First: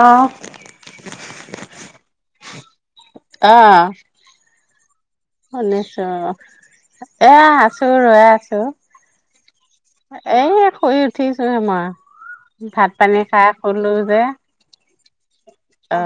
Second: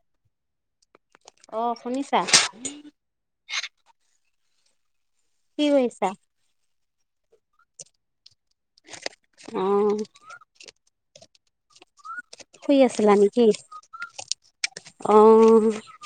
অ অ', শুনিছা? উম [inaudible] অ' কি শুনিছোঁ কৰিছা অ। এ, আছোঁ, ৰৈ আছ অ এই শুই উঠিছ এমা শুই ভাত আছিলা পানী নেকি সাই শুলোঁ যে অ' উম, অ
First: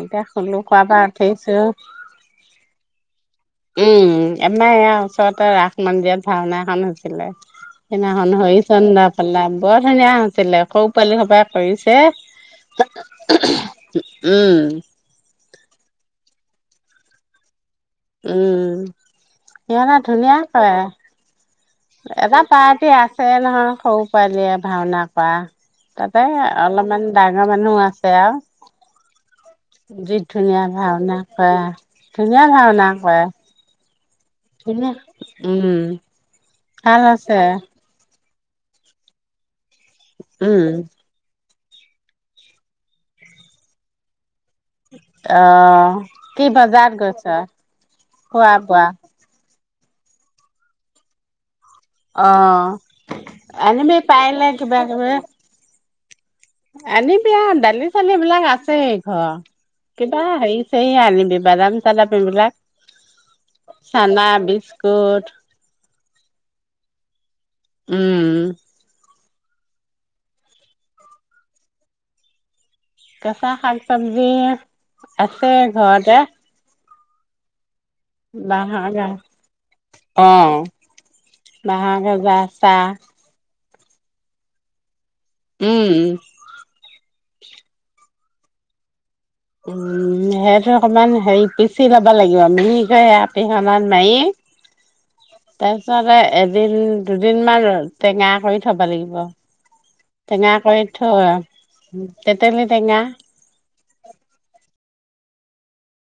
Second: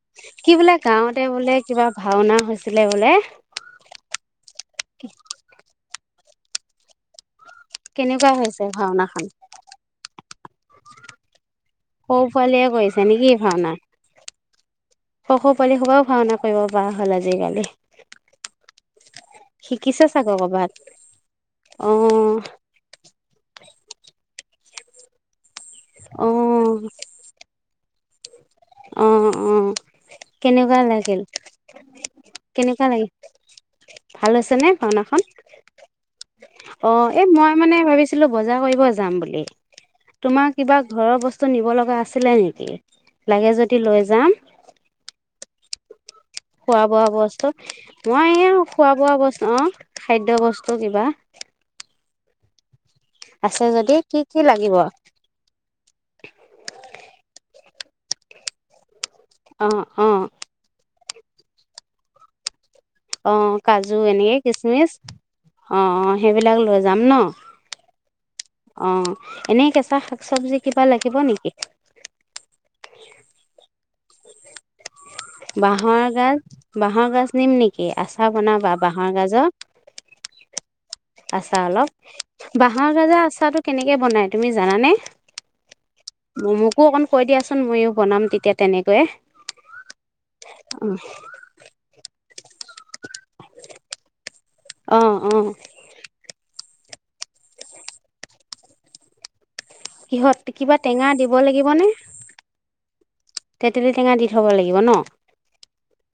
এতিয়া কি শুলো বোলে খোৱাৰ পৰা গাঁৱতে উঠিছো বোলে কিবা ভাওঁনা হৈছিলে বোলে? উম আমাৰ ইয়াৰ ওচৰতে ৰাস মন্দিৰত ভাওনা এখন হৈছিলে। কেনেকুৱা সেইদিনাখন হৈছে হৰিচন্দ্ৰ ভাওনাখন পালা, বৰ ধুনীয়া হৈছিলে, সও‌ পোৱালি সোপাই কৰিছে, সৰু পোৱালীয়ে কৰিছে উম। [inaudible] সও সও পোৱালি সোপায়ো ভাওনা কৰিব পৰা হ'ল আজিকালি উম সিহঁতে শিকিছে চাগৈ ধুনীয়া কৰে। কৰ'বাত অ এবাৰ পাৰ্টি আছে নহয়। সৰু পোঁৱালিয়ে ভাওঁনা কৰা। অ তাতে অলপমান ডাঙৰ মানুহ আছে আৰু। অ অ যি ধুনীয়া কেনেকুৱা ভাওনা লাগিল কৰা, ধুনীয়া কেনেকুৱা ভাওনা লাগিল কৰে। ভাল হৈছে নে ধুনীয়া ভাওনাখন? উম ভাল অ', এ, আছে মই মানে ভাবিছিলো বজাৰ কৰিব যাম বুলি। তোমাৰ উম কিবা ঘৰৰ বচ [unintelligible] নিব লগা আছিলে নেকি? লাগে যদি লৈ যাম। অহ। খোৱা বোৱা বস্তু, মই এওঁ খোৱা বোৱা বস্তু। অ'। খাদ্য বস্তু কিবা। অ'। আছে যদি আনিবি কি কি পাৰিলে লাগিব কিবা কিবা। [inaudible] আনিবি আৰু দালি চালি বিলাক আছেই। অ', কিবা হেই ছেই আনি বাদাম চাদাম এইবিলাক। অ', কাজু চানা এনেকে কিচমিচ, বিস্কুট অ'। সেইবিলাক লৈ যাম ন'? উম। অ'। এনে কেঁচা শাক চবজি কিবা লাগিব নেকি? কেঁচা শাক চব্জি, আছে বাঁহৰ ঘৰতে। গাজ বাঁহৰ গাজ নিম নি? [unintelligible] আচাৰ বনাবা বাঁহৰ গাজৰ? অ আচাৰ অলপ, বাঁহৰ গাজা আচাৰ বাঁহৰ গাজৰ আচাৰটো কেনেকে বনাই তুমি জানা নে? উম ম মোকো অকণ কৈ দিয়াচোন, ময়ো বনাম তেতিয়া তেনেকৈয়ে। উম, হেইতো অ অকণমান হেৰি পিচি লব লাগে [unintelligible] মিহিকে পিহনাত মাৰি অ অ তাৰপিছতে এ দুদিন দুদিনমান টেঙা কৰি থ'ব লাগিব। কিহত টেঙা কিবা কৰি টেঙা দিব থোৱা, লাগিবনে তেতেলী টেঙা। তেতেলী টেঙা দি থ'ব লাগিব ন'?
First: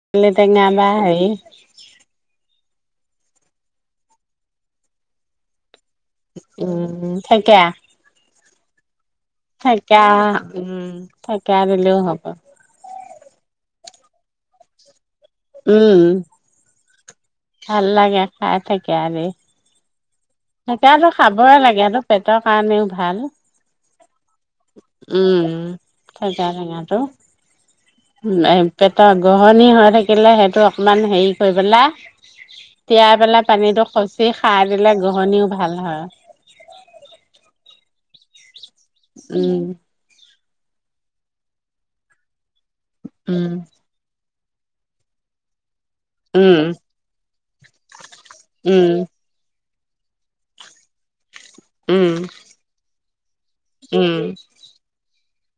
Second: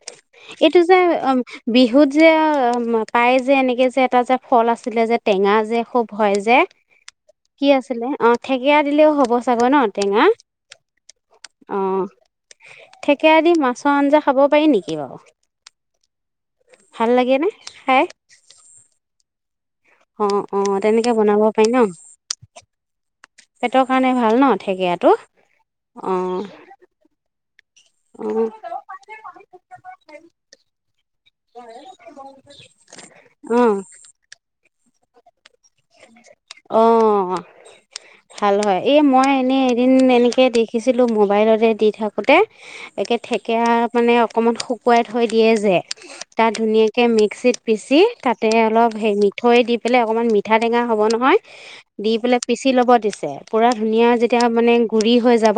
তেতেলী টেঙা এইটো বা যে হেৰি অ', বিহুত যে অ' পায় যে এনেকে যে এটা যে ফল আছিলে যে টেঙা যে। খুব হয় যে উম থেকেৰা কি আছিলে অ', থেকেৰা দিলেও হ'ব চাগৈ ন' থেকেৰা টেঙা উম থেকেৰা দিলেও অ',। হ'ব থেকেৰা দি মাছ ছৰ আঞ্জা খাব পাৰি নেকি বাৰু? উম, ভাল লাগে নে ভাল খাই লাগে খাই থেকেৰা দি। অ অ থেকৰাটো তেনেকে বনাব খাবই পাৰি ন লাগেটো পেটৰ কাৰণেও ভাল পেটৰ কাৰণে ভাল ন ঠেকেৰাটো উম, অ থেকেৰা টেঙাটো। পেটৰ গহনি হৈ থাকিলে সেইটো অকমান হেৰি কৰি পেলাই তিয়াই পেলাই পানীতটো খচি খাই দিলে গহনিও ভাল হয়। অ', অ', অ'। ভাল হয়। এই মই এনেই উম, এদিন এনেকে দেখিছিলোঁ মোবাইলতে দি থাকোঁতে। একে উম, থেকেৰা মানে অকণমান শুকুৱাই থৈ দিয়ে যে। তাত উম, ধুনীয়াকে মিক্সিত পিচি তাতে উম, অলপ হে মিঠৈ দি হিফালে অকনমান মি মিঠাটেঙা হ'ব নহয়। দি উম, পেলাই পিচি ল'ব দিছে। পুৰা ধুনীয়া উম, যেতিয়া মানে গুৰি হৈ যাব।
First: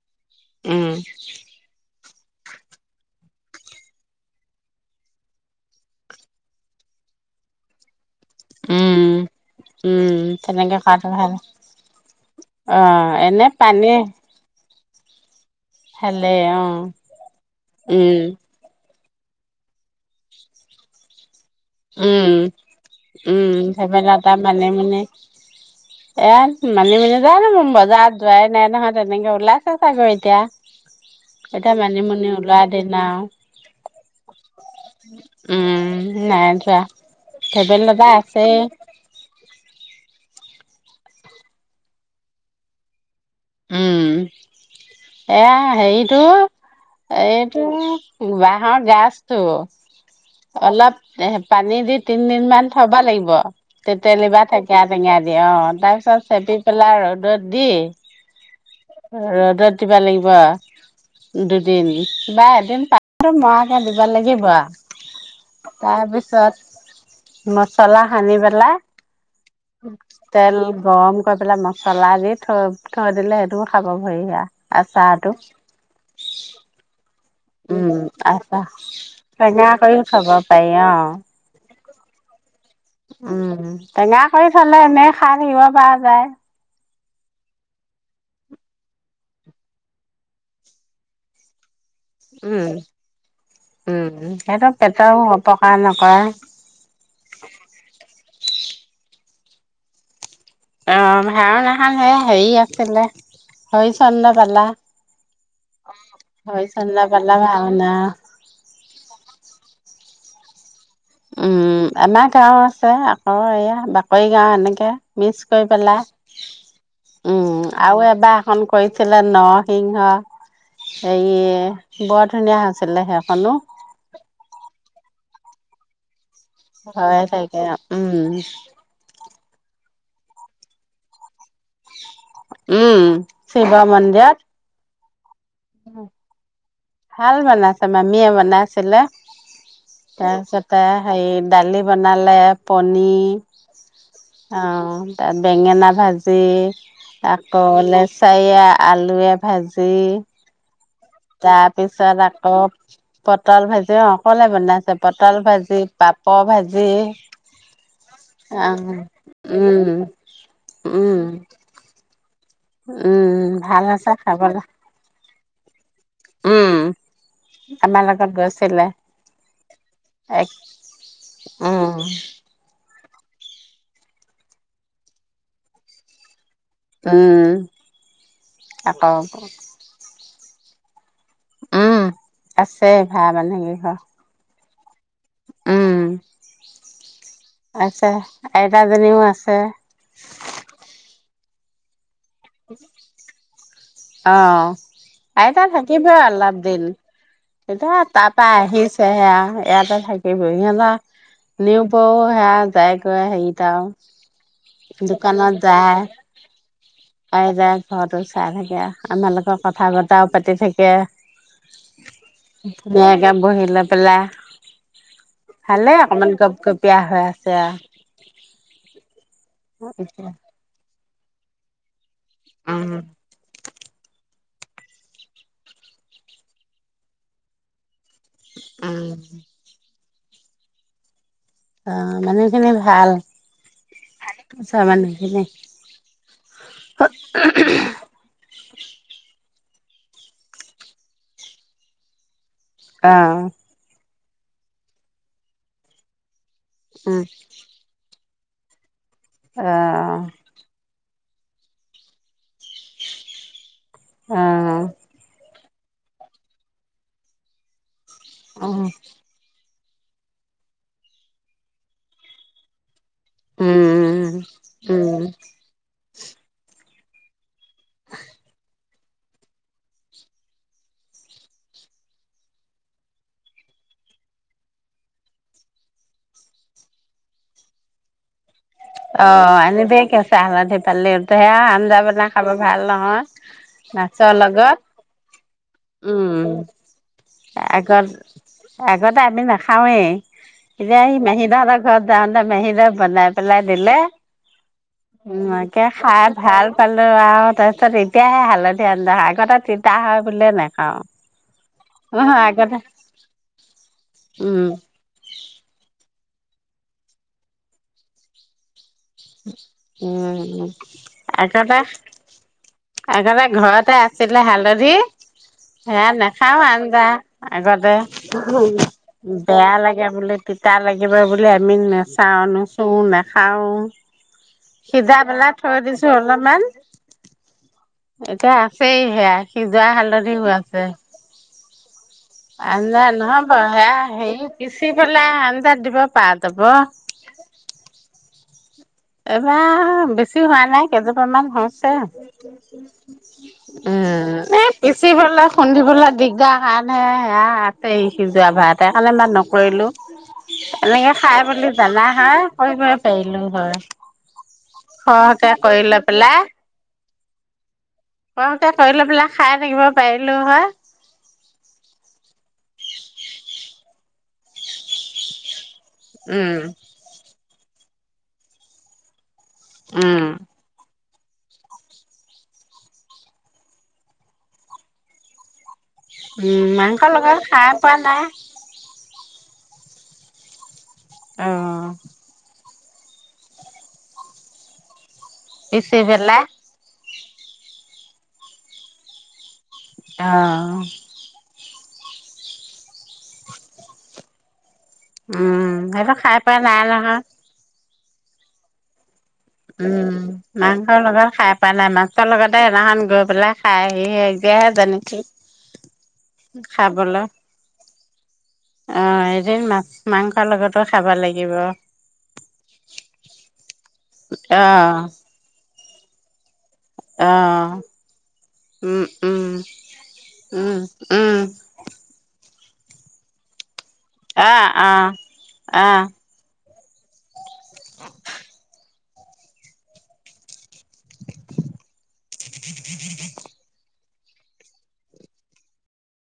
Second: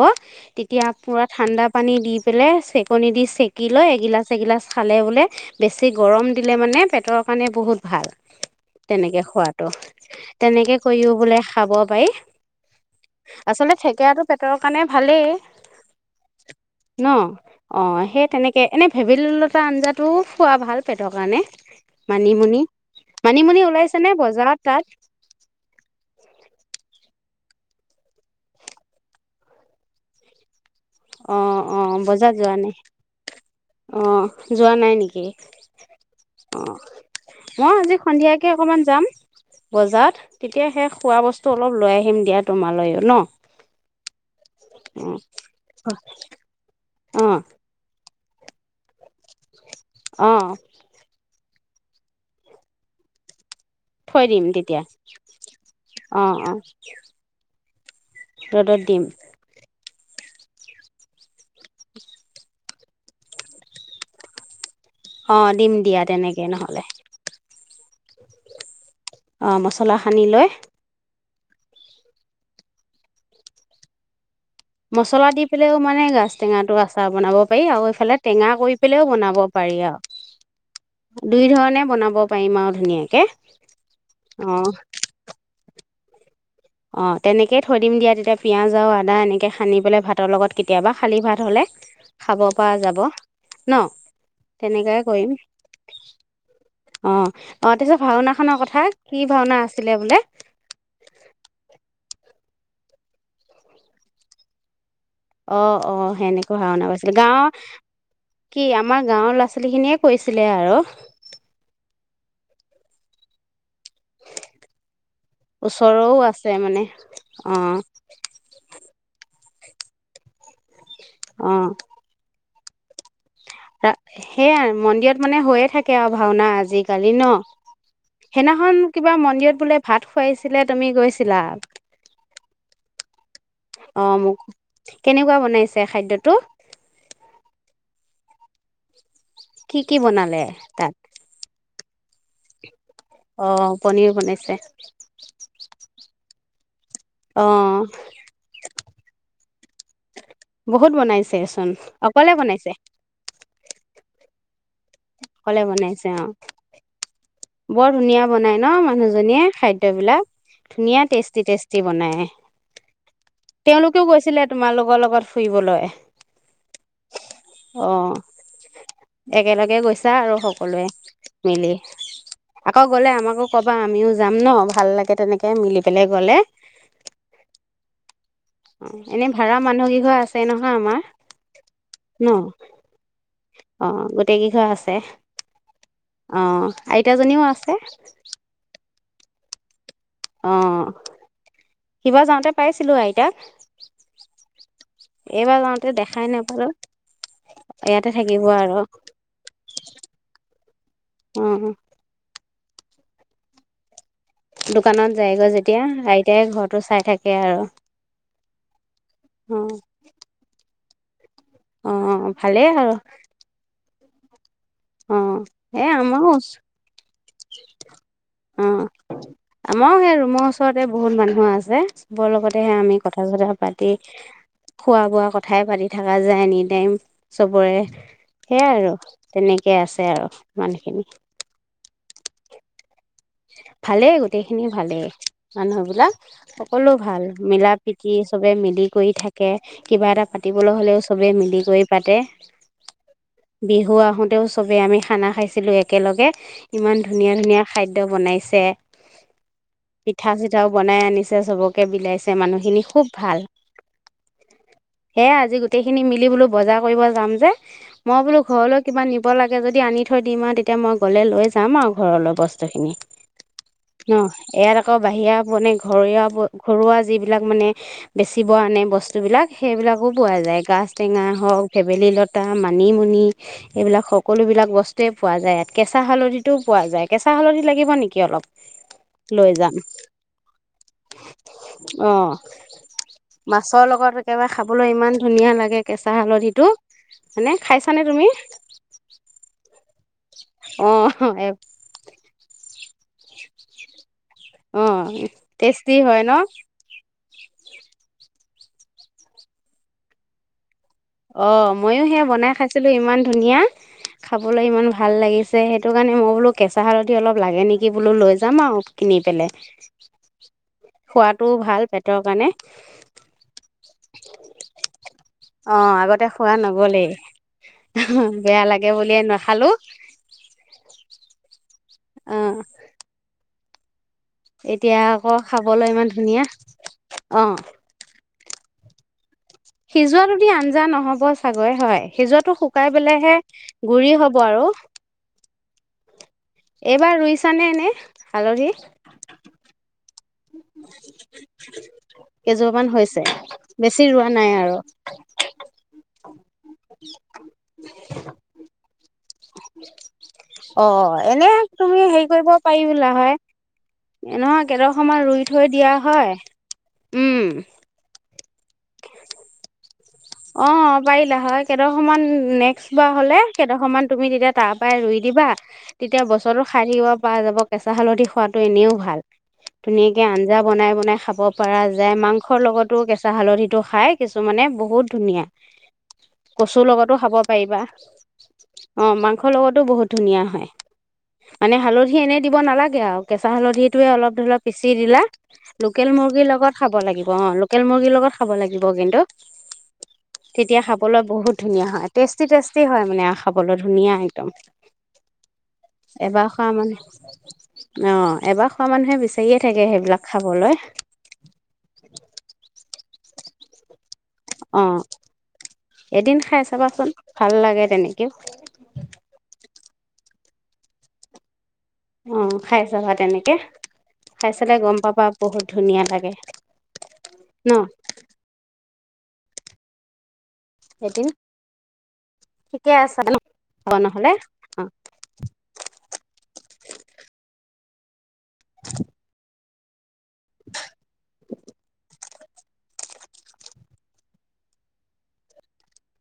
তেতিয়া উম, পুৰা ঠাণ্ডা পানী দি। পেলাই চেকনি দি চেকি লৈ এগিলাচ-এগিলাচ খালে বোলে বেছি গৰম দিলে মানে পেটৰ কাৰণে বহুত ভাল। উম, তেনেকে সোৱাদ। উম, তেনেকে খোৱাটো ভাল, পাৰি আহ এনে আচলতে পানী থেকেৰাটো পেটৰ কাৰণে ভালেই। ভালে অ, ' উম। ভেবেলী লতা আঞ্জাটো খোৱা ভাল পেটৰ কাৰণে। উম, মানিমুনি উম, মানিমুনি ওলাইছে নে ভেবেলতা মান বজাৰত তাত মানে, এ মানিমুনি জানো মই বজাৰত যোৱাই নাই নহয় তেনেকে ওলাইছে চাগৈ এতিয়া। অ', এতিয়া অ, ' মানিমুনি বজাৰত যোৱা ওলোৱা নাই, দিন আৰু অ, ' যোৱা নাই নেকি? উম, নাই অ'। যোৱা অ' মই আজি ভেবেলিলতা সন্ধিয়াকে আছেই অকমান যাম। বজাৰত তেতিয়া সেই খোৱা বস্তু অলপ লৈ আহিম দিয়া তোমালৈও ন? উম। এইয়া হেৰিটো। অ অ এইটো বাঁহৰ গাজটো। অ অলপ এ পানী দি তিনদিন মান থ'বা লাগিব। থৈ তেতেলি দিম বা তেতিয়া অ থেকীয়া টেঙিয়া দি, অ' তাৰ পিছত অ চেপি পেলাই ৰ'দত দি [inaudible] ৰ'দত দিম ৰ'দত দিবা লাগিব। [unintelligible] দুদিন বা এদিন পাকটো মৰাকে দিব লাগিব। অ, ' দিম দিয়া তেনেকে নহ'লে। চলা সানি পেলাই। অ মছলা সানি লৈ তেল গৰম। পেলাই মছলা দি থৈ থৈ দিলে সেইটোও খাব ভৰি হিয়া। মছলা দি পেলাইও মানে গাছ টেঙাটো আচাৰ বনাব পাৰি আৰু উম, এইফালে টেঙা আছা, কৰি পেলাইও বনাব টেঙা পাৰি আৰু কৰিও খাব পাৰি অ'। [unintelligible] বনাব পাৰিম আৰু। ধুনীয়াকে উম, টেঙা কৰি অঁ খালে এনেই খাই থাকিব পাৰ নাই। অ, ' তেনেকেই থৈ দিম দিয়া তেতিয়া পিয়াজ আৰু আদা এনেকে সানি পেলাই ভাতৰ লগত কেতিয়াবা খালী ভাত হলে। খাব পৰা উম, যাব, ন' উম, সেইটো তেনেকুৱাই পেটৰো কৰিম অপকাৰ নকৰে। অ', অ, ' অ', তাৰপিছত ভাওঁনা খনৰ কথা, কি ভাওঁনা আছিলে বোলে? [unintelligible] ভাওঁনাখন হে? সেই আছিলে, হৈ চন্দ পালা। অ, ' অ, ' সেনেকুৱা ভাওনা হৰিচন্দ্ৰ পাইছিল, পালা গাঁৱৰ ভাওনা। কি আমাৰ গাঁৱৰ ল'ৰা ছোৱালী খিনিয়ে কৈছিলে আৰু? উম, আমাৰ গাঁওৰ আছে, আকৌ এয়া বাকৰি গাওঁ এনেকে, মিক্স কৰি পেলাই, ওচৰৰো আছে মানে উম, অঁ আৰু এবাৰ এখন কৰিছিলে ন সিংহ অঁ এয়ে বধ ধুনীয়া হৈছিলে সেইখনো। সেয়াই, মন্দিৰত মানে হৈয়ে থাকে আৰু। ভাওনা আজিকালি হৈয়ে ন? থাকে উম সেইদিনাখন কিবা মন্দিৰত বোলে ভাত খোৱাইছিলে, তুমি গৈছিলা? উম। শিৱ অ মোক মন্দিৰত। কেনেকুৱা বনাইছে খাদ্যটো ভাল বনাইছে মামীয়ে বনাাইছিলে। কি কি বনালে তাৰপিছতে, তাত সেই দালি বনালে অ পনিৰ, পনিৰ বনাইছে আৰু তাত বেঙেনা ভাজ [unintelligible] অ আকৌ লেচাইয়ে আলুয়ে ভাজি বহুত বনাইছেচোন, অকলে বনাইছে? তল ভাজি অকলে বনাইছে পটল অকলে ভাজি, বনাইছে অ পাপ ভাজি বৰ ধুনীয়া বনাই ন? অ' মানুহজনীয়ে উম, খাদ্য বিলাক। ধুনীয়া উম, টেষ্টি, টেষ্টি বনাই। [unintelligible] উম, ভাল হৈছে তেওঁলোকেও গৈছিলে খাবলৈ তোমাৰ লগৰ লগত। ফুৰিবলৈ। উম, অ আমাৰ লগত গৈছিলে একেলগে গৈছা আৰু এক উম। অকৈ গলে আমাকো কবা আমিও যম ন ভাল লাগে তেনেকৈ মিলি পেলাই গলে। [unintelligible] আকৌ অ', ভাৰা মানুহ কেঘৰ এছ তে নহয় আমাৰ অ', ন আছে ভাৰা মানুহ কৈ ঘৰ। তে অ', আইতাজনিও আছে। জনিও আছে। অ সিবাৰ যাওঁতে পাইছিলো আইতাক অ', এইবাৰ আইতা যাওঁতে থাকিবই দেখাই অলপ নাপালো দিন, এতিয়া ইয়াতে থাকিব তাৰপা আৰু অ আহিছে অহ যাত্ৰী থাকিবই যপা আমাৰ নিয়ুপো সেয়া তাই কৈ হেৰী আও দোকানত জয়গৈ যেতিয়া আইতাই ঘৰটো ছাই থাকে প্ৰাই আৰু ভাগ ঘৰটো চাই থাকে আমা লগত অ কথা বতৰাও পাতি ঠিকে। অ ভালেই আৰু ধুনীয়াকে বহিলে। অ [unintelligible] ভালেই অকমান গপ গোপিয় হৈ আছে। আৰু উম, আমাৰো সাই এতিয়া ৰোমৰ উচৰতাই। বহুত মানুহ আছে। বও লগতেই উম আমি কথা ছটা পাতি খোৱা বোৱা কথাই পাতি থকা যায় এনি টাইম ছবিৰে। সৈয়া আৰু, উম তেনেকৈ আছে আৰু। মানুহখিনি অ', মানেখিনি ভাল। ভালেই গোটেইখিনি ওচৰৰ ভালেই, মানুহখিনি মানুহবিলাক সকলো ভাল মিলা প্ৰীতি সৱে মিলি কৰি থাকে। কিবা এটা পাতিবলৈ হলে চবে মিলি কৰি পাতে। অ বিহু আহোঁ তেওঁ চবে আমি খানা খাইছিলোঁ একেলগে ইমান উম ধুনীয়া ধুনীয়া খাইড বনাইছে পিঠা চিঠাও বনাই আনিছ সে সৱকৈ বিলাইছে মানে মানুহখিনি খুব ভাল। অ অ এ আজি গোট গুটিখিনি মিলি বলো বজাৰ কৰিব যম যে তে মো বোলো ঘৰলৈও উম কিবা নিব লাগে যদি যদি আনি থৈ দিম আৰু তেতিয়া মই গ'লে লৈ যাম আৰু ঘৰলৈ বস [unintelligible] ন উম, ইয়াত আকৌ উম। বাহিৰা বনে ঘৰৱা-ঘৰুৱা যিবিলাক মানে বেচিব আনে বস্তুবিলাক সেইবিলাকো পোৱা যায় গাজ টেঙা হওঁক, ভেবেলি লতা, মানিমুনি এইবিলাক সকলোবিলাক বস্তুৱেই পোৱা যায় ইয়াত কেঁচা হালধিতো পোৱা যায় কেঁ কেঁচা হালধি লাগিব নেকি অলপ? লৈ অ', যাম আনিবেই কেঁচা হালধি পালেতে সেয়া আঞ্জা অ বনা খাব ভাল নহয়। লগত মাছৰ একেবাৰে লগত খাবলৈ ইমান ধুনীয়া লাগে কেঁচা উম, হালধিটো হয়নে খাইছানে আগত তুমি আগতে আমি নাখাওঁয়েই। এতিয়া সি অ [unintelligible] ঘৰত যাওঁতে মে [unintelligible] বনাই পেলা নিলে অ', [unintelligible] টেষ্টি হয় ন? খাই ভাল পালোঁ আৰু। অ', তাৰ পিছত এতিয়াহে হালধীয়া হালধীয়া হয়, আগতে তিতা হয় বুলিয়ে নাখাওঁ। অ', ময়ো সেয়া অ' বনাই আগতে খাইছিলোঁ, ইমান ধুনীয়া। খাবলৈ উম, ইমান ভাল লাগিছে, সেইটো কাৰণে মই বোলো কেঁচা হালধি অলপ লাগে নেকি বোলো, লৈ যাম আৰু। কিনি পেলাই। উম, খোৱাটোও আগতে, ভাল পেটৰ কাৰণে আগতে ঘৰতে আছিলে হালধি অ', সেয়া আগতে খোৱা নাখাওঁ আঞ্জা, নগলেই আগতে, বেয়া লাগে বুলিয়ে নাখালো বেয়া লাগে বুলি, তিতা লাগে কিবা বোলে আমি নেচাওঁ, অ', নুচোওঁ, নেখাওঁ [unintelligible] এতিয়া আকৌ খাবলৈ ইমান দিছো ধুনীয়া, অলপমান অ'। এতিয়া আছেই সেয়াই। সিজোৱাটোদি আঞ্জা ন'হব চাগৈ হয়, সিজোৱাটো শুকাই আঞ্জা পেলাইহে নহ'ব গুৰি হব আৰু। তাত দিব পাত এইবাৰ ৰুইছানে এনেই? হালধি। এইবাৰ বেছি হোৱা নাই কেইজোপা মান হৈছে, কেইজোপামান হৈছে? বেছি উম, ৰোৱা নাই এই আৰু। পিচিবলৈ খুন্দিবলৈ দিগদাৰ কাৰণে এয়া আছেই সিজোৱা ভাত [unintelligible] কৰিলো, অ এনেকে খাই এনে বুলি তুমি জানা হেৰি হয়, কৰিব পাৰিলা পাৰিলো হয়। নহয় কেইদখৰমান ৰুই সৰহকে থৈ কৰি দিয়া লৈ পেলাই হয়, উম। পাৰোঁতে কৰি লৈ পেলাই খাই থাকিব পাৰিলো হয়। অ', পাৰিলা হয়, কেইদখৰমান নেক [unintelligible] জোপা হ'লে কেইদখৰমান তুমি তেতিয়া তাৰ পৰাই ৰুই দিবা। তেতিয়া উম, বছৰো খাই থাকিব পৰা যাব। কেঁচা হালধি খোৱাটো এনেও ভাল। উম। ধুনীয়াকে আঞ্জা বনাই বনাই খাব পৰা যায়, মাংসৰ লগতো কেঁচা হালধিটো খাই কিছুমানে। বহুত ধুনিয়া উম মাংস লগাই খাই পোৱা নাই। অ মাংসৰ লগতো বহুত ধুনীয়া হয়। মানে অ'। হালধি এনে দিব নালাগে গে আৰু, কেঁচা হালধি টোৱে অলপ ধৰিলক পিচি দিলা। পিচি লোকেল পেলাই। মুৰ্গীৰ লগত খাব লাগিব। অ, লোকেল মুৰ্গীৰ লগত খাব লাগিব কিন্তু। অ'। তেতিয়া খাবলৈ বহুত ধুনীয়া হয়, টেষ্টি-টেষ্টি হয় মানে আও খাবলৈ ধুনীয়া একদম। উম সেইটো খাই এবাৰ পোৱা খোৱা নাই মানে নহয়। অ, এবাৰ খোৱা মানুহে বিচ উম। মাংসৰ লগত খাই পোৱা নাই, মাছৰ লগতে সদিনাখন গৈ পেলাই খায় অ', এদিন খাই চাবাচোন ভাল লাগে তেনে আ এদিন মাছ মাংস লগতো খাব লাগিব। অ', খাই চাবা তেনেকে, খাই চালে গম অ', পাবা বহুত ধুনীয়া লাগে। অ ন উম উম। উম, এদিন উম। ঠিকে আছে ন হ'ব নহ'লে আহ, অ আহ, আহ। [inaudible] [unintelligible] [inaudible] [unintelligible]